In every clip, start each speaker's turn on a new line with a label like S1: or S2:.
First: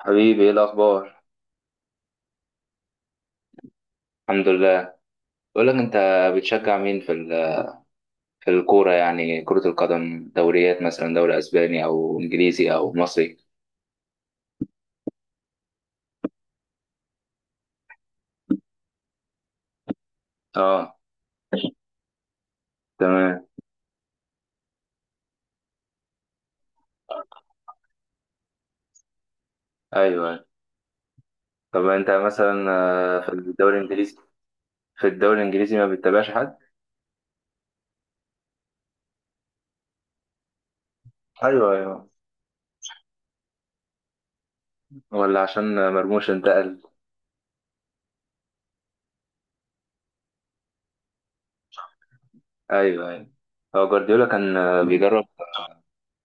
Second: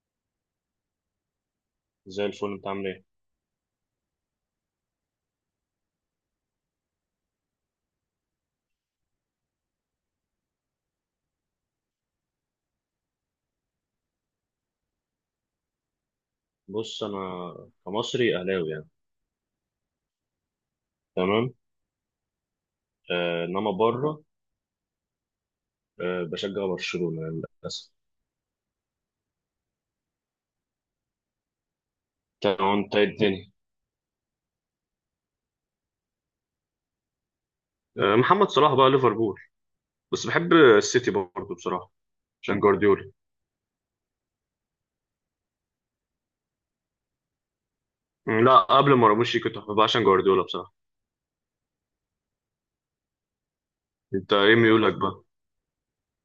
S1: حبيبي، ايه الاخبار؟
S2: زي الفل انت عامل ايه؟
S1: الحمد لله. بقول لك، انت بتشجع مين في في الكوره؟ يعني كره القدم، دوريات مثلا، دوري اسباني او انجليزي او مصري.
S2: بص انا كمصري اهلاوي يعني.
S1: اه،
S2: تمام. آه
S1: تمام.
S2: انما بره، آه بشجع برشلونه للاسف.
S1: ايوه. طب انت مثلا،
S2: تمام انت ايه
S1: في
S2: الدنيا.
S1: الدوري الانجليزي، ما بتتابعش حد؟
S2: آه محمد صلاح بقى ليفربول، بس بحب السيتي برضه
S1: ايوه
S2: بصراحه
S1: ايوه.
S2: عشان جوارديولا.
S1: ولا عشان مرموش انتقل؟
S2: لا قبل ما راموس يجي كنت بحبها عشان جوارديولا بصراحه.
S1: ايوه ايوه. هو جوارديولا
S2: انت ايه
S1: كان،
S2: ميولك بقى؟
S1: بيدرب،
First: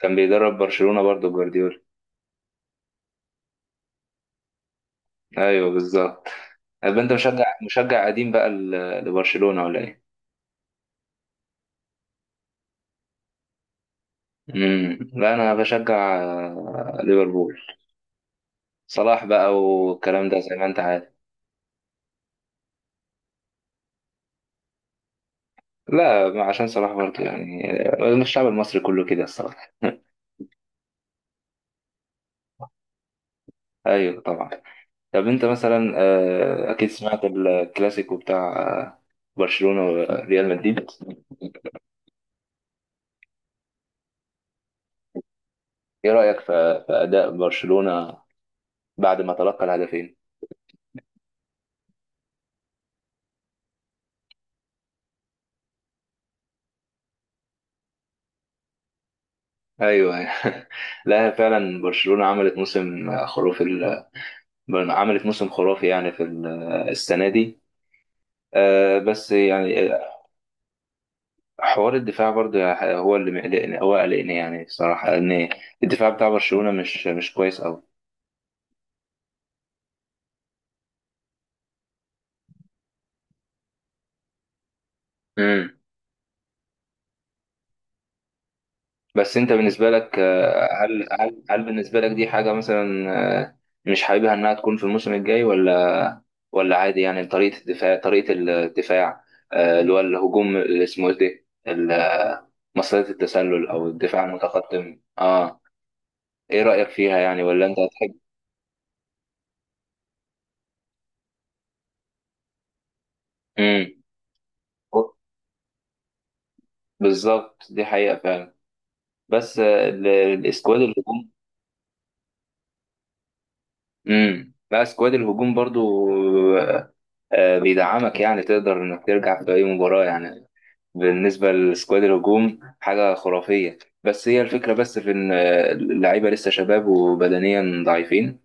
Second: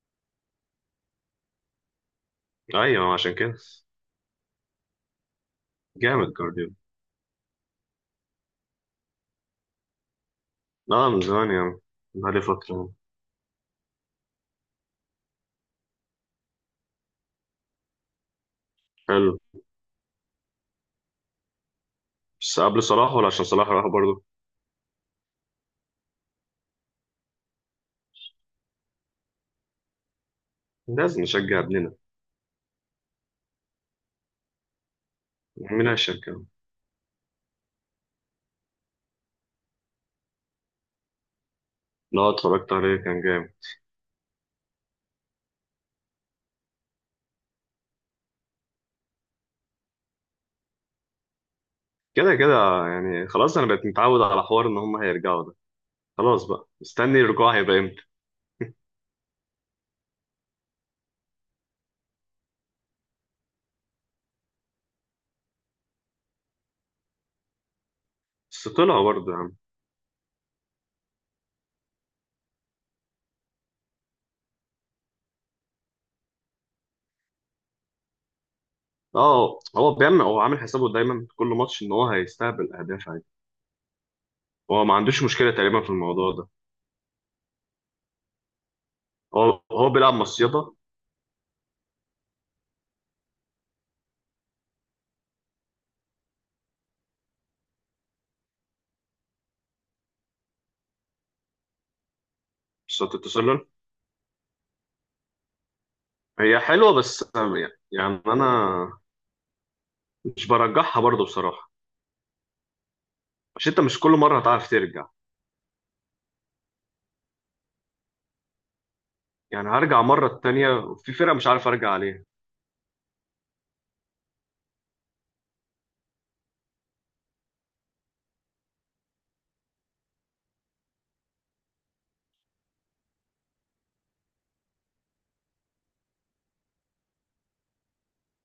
S1: كان بيدرب برشلونه برضو جوارديولا.
S2: ايوه عشان كده.
S1: ايوه بالظبط.
S2: جامد جوارديولا.
S1: طب انت مشجع قديم بقى لبرشلونه ولا ايه؟
S2: لا من زمان يعني، بقالي فتره.
S1: لا انا بشجع، ليفربول. صلاح
S2: حلو.
S1: بقى والكلام ده زي ما انت عارف.
S2: بس قبل صلاح ولا عشان صلاح راح برضه؟
S1: لا، ما عشان صلاح برضه يعني، الشعب المصري كله كده الصراحه.
S2: لازم نشجع ابننا،
S1: ايوه طبعا. طب انت
S2: مين
S1: مثلا،
S2: هيشجعه؟
S1: اكيد سمعت الكلاسيكو بتاع، برشلونه وريال مدريد.
S2: لا اتفرجت عليه كان جامد.
S1: ايه رايك في اداء برشلونه بعد ما تلقى الهدفين؟
S2: كده كده يعني، خلاص انا بقيت متعود على حوار ان هم هيرجعوا ده. خلاص بقى مستني الرجوع هيبقى امتى.
S1: ايوه. لا فعلا، برشلونه عملت موسم خرافي، عملت موسم خرافي يعني في السنه دي.
S2: بس طلعوا برضه
S1: بس
S2: يا عم.
S1: يعني حوار الدفاع برضه هو اللي مقلقني، هو قلقني يعني الصراحة، لأن الدفاع بتاع برشلونة مش كويس أوي.
S2: اه هو عامل حسابه دايما في كل ماتش ان هو هيستقبل اهداف عادي. هو ما عندوش مشكله
S1: امم.
S2: تقريبا في الموضوع ده.
S1: بس أنت
S2: هو
S1: بالنسبة
S2: هو بيلعب
S1: لك،
S2: مصيده.
S1: هل بالنسبة لك دي حاجة مثلا، آه، مش حاببها إنها تكون في الموسم الجاي، ولا عادي؟ يعني طريقة الدفاع، طريقة الدفاع، اللي هو الهجوم اللي اسمه إيه ده، مصيدة
S2: مصيده التسلل
S1: التسلل أو الدفاع المتقدم. أه،
S2: هي
S1: إيه رأيك
S2: حلوه،
S1: فيها
S2: بس
S1: يعني؟ ولا أنت هتحب؟
S2: يعني انا مش برجحها برضه بصراحه، عشان انت
S1: امم.
S2: مش كل مره هتعرف ترجع.
S1: بالظبط، دي حقيقة فعلا. بس
S2: يعني هرجع مره التانيه
S1: الاسكواد
S2: وفي
S1: الهجوم.
S2: فرقه مش عارف ارجع عليها.
S1: امم. لا، اسكواد الهجوم برضو آه، بيدعمك يعني، تقدر انك ترجع في اي مباراة يعني. بالنسبة لسكواد الهجوم، حاجة خرافية. بس هي الفكرة بس في ان، اللعيبة لسه شباب وبدنيا ضعيفين،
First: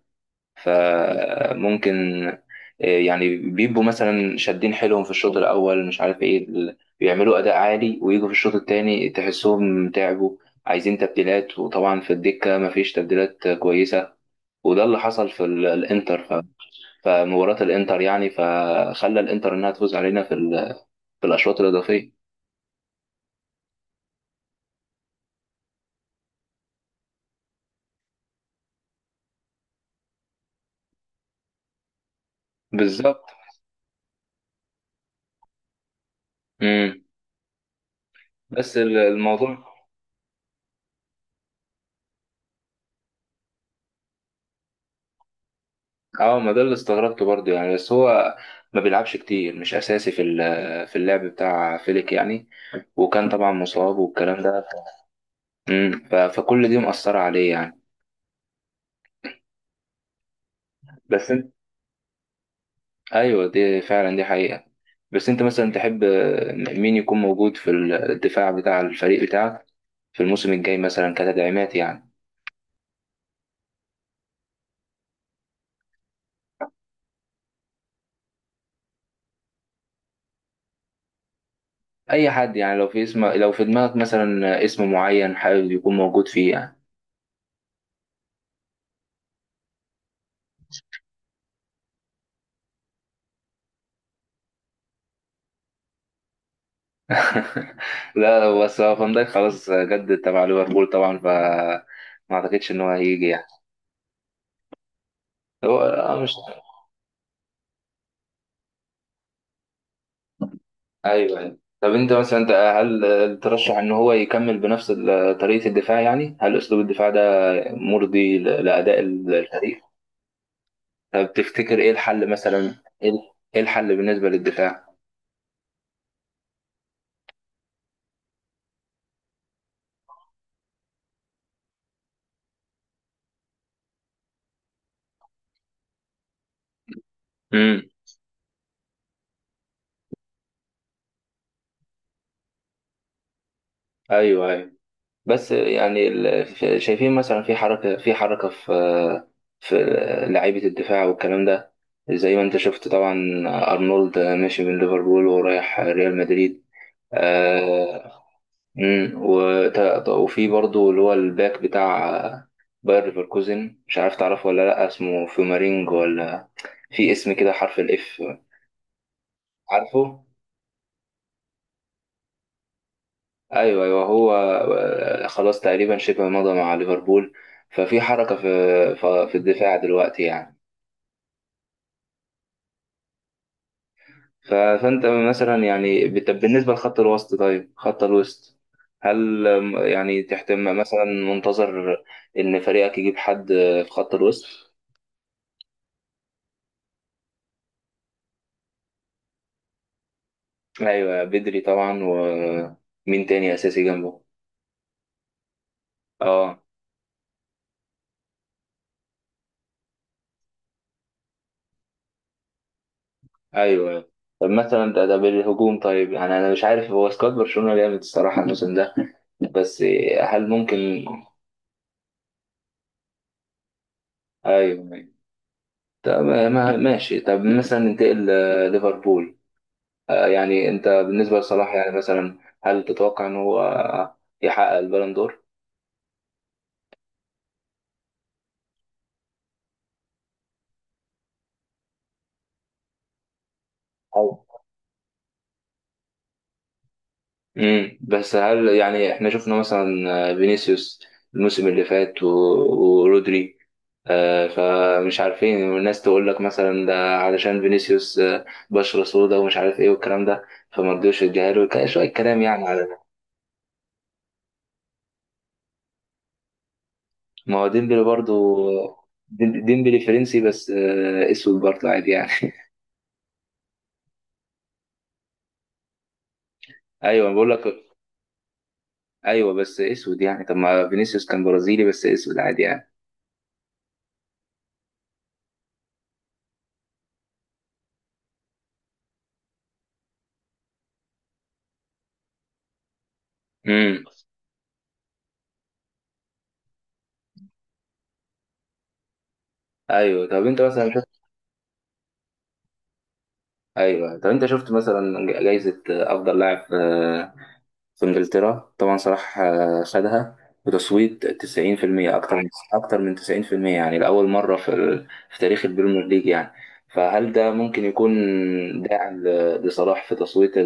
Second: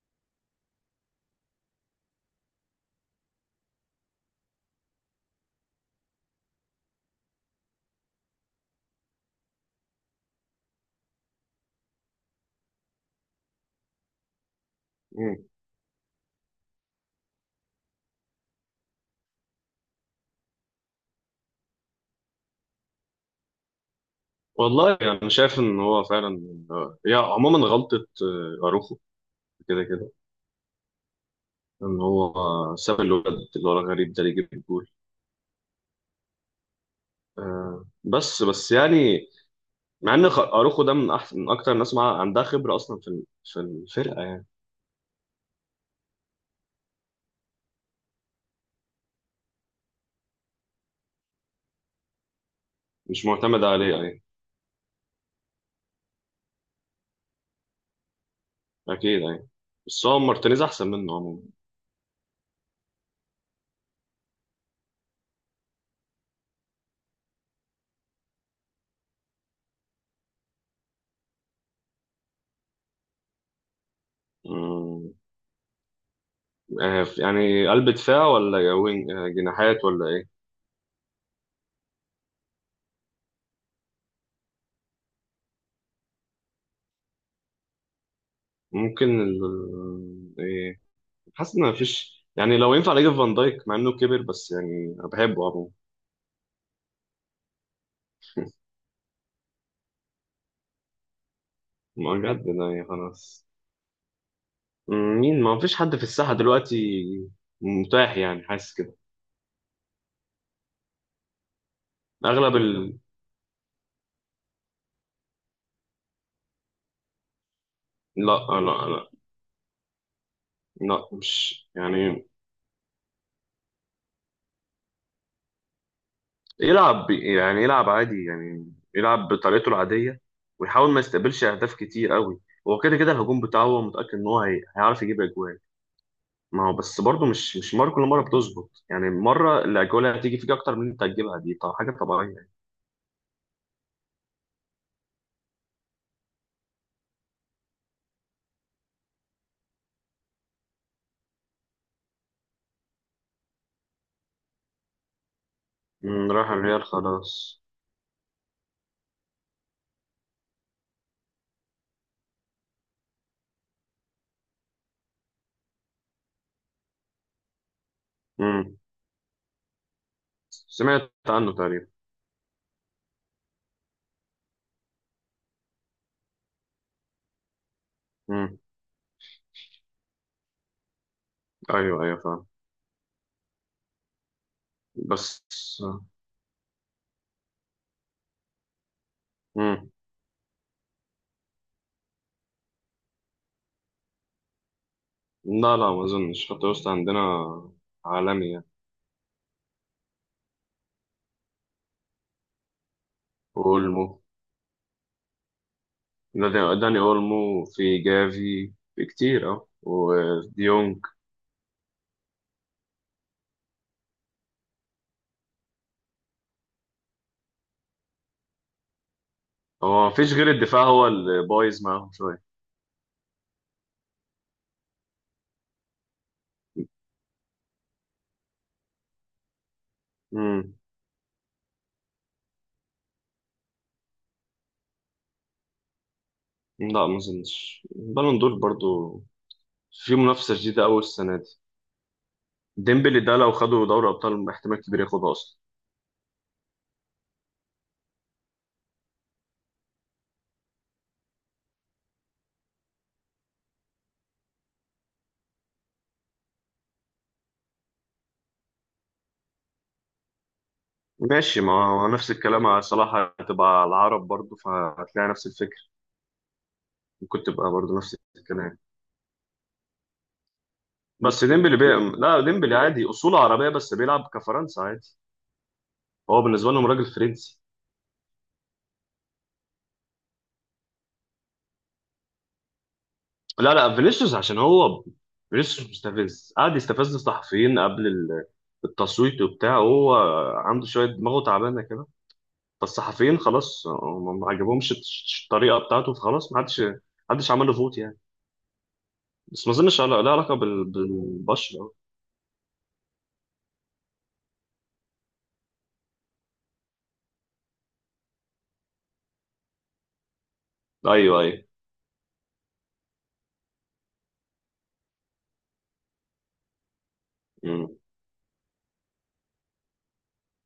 S1: فممكن يعني بيبقوا مثلا شادين حيلهم في الشوط الاول، مش عارف ايه، بيعملوا اداء عالي، ويجوا في الشوط التاني تحسهم تعبوا، عايزين تبديلات، وطبعا في الدكة مفيش تبديلات كويسة. وده اللي حصل
S2: مم.
S1: في الانتر، فمباراة الانتر يعني، فخلى الانتر انها تفوز علينا في في الاشواط الاضافية.
S2: والله انا يعني شايف ان هو فعلا هي عموما غلطه. اروخو، كده كده، ان هو ساب الولد
S1: بالظبط.
S2: اللي هو الغريب ده اللي يجيب الجول.
S1: امم.
S2: آه بس
S1: بس
S2: يعني
S1: الموضوع.
S2: مع ان اروخو ده من احسن من اكتر الناس مع عندها خبره اصلا في الفرقه يعني.
S1: اه، ما ده اللي استغربته برضه يعني، بس هو ما بيلعبش كتير، مش اساسي في في اللعب بتاع فيليك يعني،
S2: مش
S1: وكان طبعا
S2: معتمد عليه
S1: مصاب
S2: يعني.
S1: والكلام ده. امم. فكل دي مأثرة عليه يعني.
S2: اكيد يعني، بس هو مارتينيز احسن منه
S1: بس
S2: عموما.
S1: انت، ايوه دي فعلا، دي حقيقة. بس انت مثلا تحب مين يكون موجود في الدفاع بتاع الفريق بتاعك في الموسم الجاي مثلا، كتدعيمات يعني؟
S2: مم. آه يعني قلب دفاع ولا يا وينج آه جناحات ولا ايه؟
S1: اي حد يعني، لو في اسم، لو في دماغك مثلا اسم معين حابب يكون موجود فيه يعني.
S2: ممكن ايه، حاسس ان مفيش يعني، لو ينفع اجيب فان دايك مع انه كبر بس يعني انا بحبه.
S1: لا، بس هو فان دايك خلاص جدد تبع ليفربول طبعا، ف
S2: عموما
S1: ما
S2: بجد ده
S1: اعتقدش ان
S2: يعني
S1: هو هيجي يعني.
S2: خلاص. مين، ما فيش
S1: هو
S2: حد في
S1: مش.
S2: الساحة دلوقتي متاح يعني، حاسس كده.
S1: ايوه أيوة. طب انت مثلا، انت
S2: أغلب ال
S1: هل ترشح ان هو يكمل بنفس طريقة الدفاع؟ يعني هل اسلوب الدفاع ده
S2: لا
S1: مرضي
S2: آه، لا
S1: لاداء
S2: لا
S1: الفريق؟
S2: لا
S1: طب
S2: مش
S1: تفتكر ايه
S2: يعني.
S1: الحل مثلا؟ ايه، إيه الحل بالنسبة للدفاع؟
S2: يلعب يعني، يلعب عادي يعني يلعب بطريقته العادية، ويحاول ما يستقبلش أهداف كتير قوي. هو كده كده الهجوم بتاعه هو متأكد إن هو هيعرف يجيب أجوال. ما هو بس برضه مش
S1: امم.
S2: مرة، كل مرة بتظبط يعني، مرة الأجوال اللي هتيجي فيك أكتر من اللي أنت هتجيبها دي طبعا حاجة طبيعية يعني.
S1: ايوه ايوه. بس يعني شايفين مثلا في حركة، في في لعيبة الدفاع والكلام ده، زي ما انت شفت طبعا، أرنولد ماشي من ليفربول ورايح ريال
S2: مم، راح
S1: مدريد.
S2: الريال خلاص.
S1: آه. وفي برضو اللي هو الباك بتاع باير ليفركوزن، مش عارف تعرفه ولا لأ، اسمه فيومارينج ولا في اسم كده حرف الإف،
S2: مم.
S1: عارفه؟
S2: سمعت عنه تقريبا.
S1: ايوه ايوه. هو، خلاص تقريبا شبه مضى مع ليفربول، ففي حركه
S2: مم.
S1: في في الدفاع دلوقتي يعني.
S2: أيوه أيوه فاهم.
S1: فانت
S2: بس.
S1: مثلا يعني، بالنسبه لخط الوسط، طيب خط الوسط، هل
S2: مم.
S1: يعني تحتم مثلا منتظر ان فريقك يجيب حد، في خط الوسط؟
S2: لا لا ما اظنش، خط الوسط عندنا عالمي يعني.
S1: ايوه بدري طبعا. ومين تاني اساسي
S2: اولمو.
S1: جنبه؟ اه.
S2: داني اولمو، في جافي، في كتير اه وديونج.
S1: ايوه. طب مثلا، ده بالهجوم طيب، يعني انا مش عارف، هو سكواد برشلونه جامد الصراحه الموسم ده، بس
S2: هو ما فيش
S1: هل
S2: غير الدفاع
S1: ممكن؟
S2: هو اللي بايظ معاهم شويه.
S1: ايوه ايوه. طب ماشي، طب مثلا ننتقل ليفربول. يعني
S2: مم.
S1: انت بالنسبه لصلاح، يعني مثلا هل تتوقع ان هو، يحقق البالون دور؟
S2: لا ما اظنش بالون دور برضو، في منافسه شديده قوي السنه دي. ديمبلي ده لو خدوا دوري
S1: أو،
S2: ابطال احتمال كبير ياخدها اصلا.
S1: امم، بس هل يعني احنا شفنا مثلا، فينيسيوس الموسم اللي فات، ورودري، فمش عارفين، والناس تقول لك مثلا ده علشان فينيسيوس، بشرة سودا ومش عارف ايه والكلام ده، فما رضيوش يديها
S2: ماشي
S1: له،
S2: ما هو
S1: شوية
S2: نفس
S1: كلام يعني.
S2: الكلام على صلاح، هتبقى على العرب برضو فهتلاقي نفس الفكر، ممكن
S1: ما هو
S2: تبقى برضو
S1: ديمبلي
S2: نفس
S1: برضو،
S2: الكلام.
S1: ديمبلي فرنسي بس،
S2: بس
S1: اسود برضو عادي يعني.
S2: لا ديمبلي عادي اصوله عربيه بس بيلعب كفرنسا عادي، هو بالنسبه لهم راجل
S1: ايوه بقول
S2: فرنسي.
S1: لك، ايوه بس اسود يعني. طب ما فينيسيوس كان برازيلي بس اسود عادي يعني.
S2: لا لا فينيسيوس عشان هو، فينيسيوس مستفز قعد يستفز الصحفيين قبل التصويت وبتاع. هو عنده شويه دماغه تعبانه كده، فالصحفيين خلاص
S1: امم.
S2: هم ما عجبهمش الطريقه بتاعته، فخلاص ما حدش عمل له فوت يعني. بس ما اظنش لا
S1: ايوه. طب
S2: علاقه
S1: انت مثلا شفت،
S2: بالبشره.
S1: ايوه طب انت شفت مثلا جائزة افضل لاعب، في انجلترا، طبعا صلاح، خدها بتصويت
S2: ايوه ايوه.
S1: 90%، اكتر من 90%، يعني لاول مرة في في تاريخ البريمير ليج يعني. فهل ده ممكن
S2: مم.
S1: يكون داعم لصلاح في تصويت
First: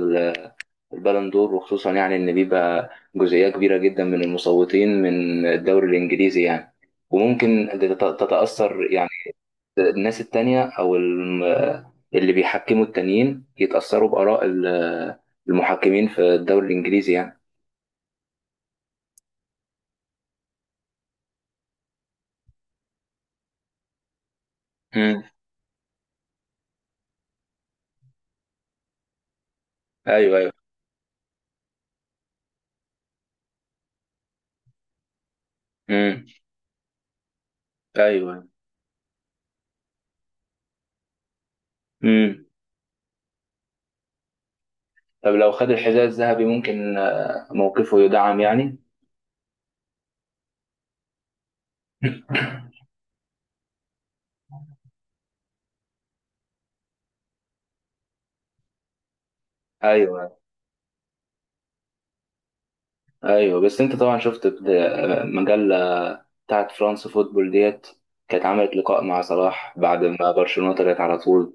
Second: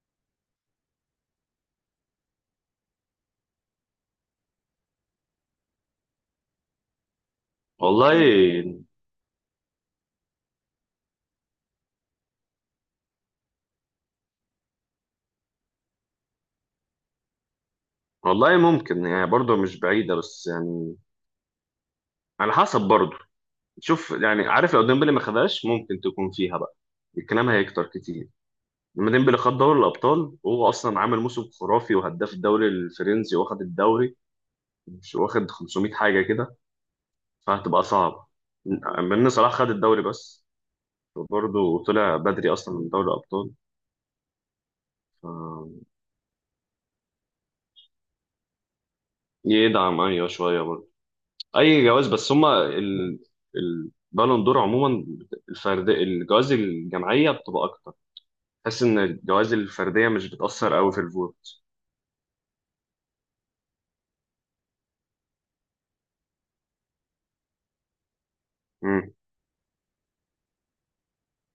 S1: البالون دور؟ وخصوصا يعني ان بيبقى جزئيه كبيره جدا من المصوتين من الدوري الانجليزي يعني، وممكن
S2: والله.
S1: تتاثر يعني الناس التانية، او اللي بيحكموا التانيين يتاثروا باراء المحكمين في الدوري الانجليزي يعني.
S2: والله ممكن يعني برضه مش بعيده، بس يعني على حسب برضه. شوف يعني، عارف لو ديمبلي ما
S1: امم.
S2: خدهاش ممكن تكون فيها بقى، الكلام هيكتر كتير. لما ديمبلي خد دوري الابطال
S1: ايوه ايوه.
S2: وهو اصلا عامل موسم خرافي وهداف الدوري الفرنسي واخد الدوري، مش واخد 500 حاجه
S1: امم.
S2: كده، فهتبقى صعبه
S1: ايوه.
S2: من إن صلاح خد الدوري بس، برضه طلع
S1: امم.
S2: بدري اصلا من دوري الابطال. ف-
S1: طب لو خد الحذاء الذهبي، ممكن موقفه يدعم يعني.
S2: يدعم ايوه شويه برضه، اي جواز. بس هما البالون دور عموما الفرد، الجوائز الجماعيه بتبقى اكتر، تحس ان الجوائز الفرديه مش
S1: ايوه
S2: بتاثر قوي في الفوت.
S1: ايوه. بس انت طبعا شفت مجله بتاعت فرنسا فوتبول ديت، كانت عملت لقاء
S2: امم.
S1: مع صلاح بعد ما برشلونة طلعت على طول.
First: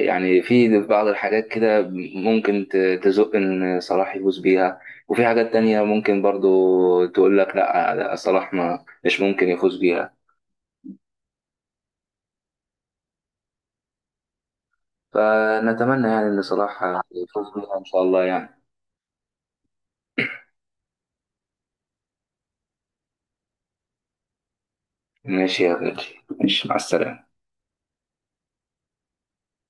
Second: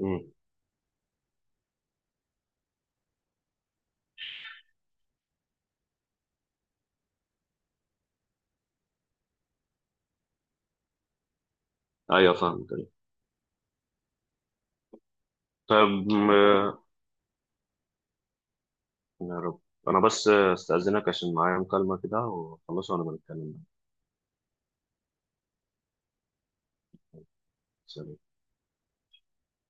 S2: امم.
S1: في بعض الحاجات كده ممكن تزق ان صلاح يفوز بيها، وفي حاجات تانية ممكن برضو تقول لك لا لا، صلاح ما مش ممكن يفوز بيها.
S2: ايوه فاهمك أيوة. طب
S1: فنتمنى يعني ان صلاح
S2: آه،
S1: يفوز بيها ان شاء الله يعني.
S2: يا رب. انا بس آه، استاذنك عشان معايا مكالمه كده واخلصها وانا بنتكلم
S1: ماشي يا غالي، ماشي مع السلامة.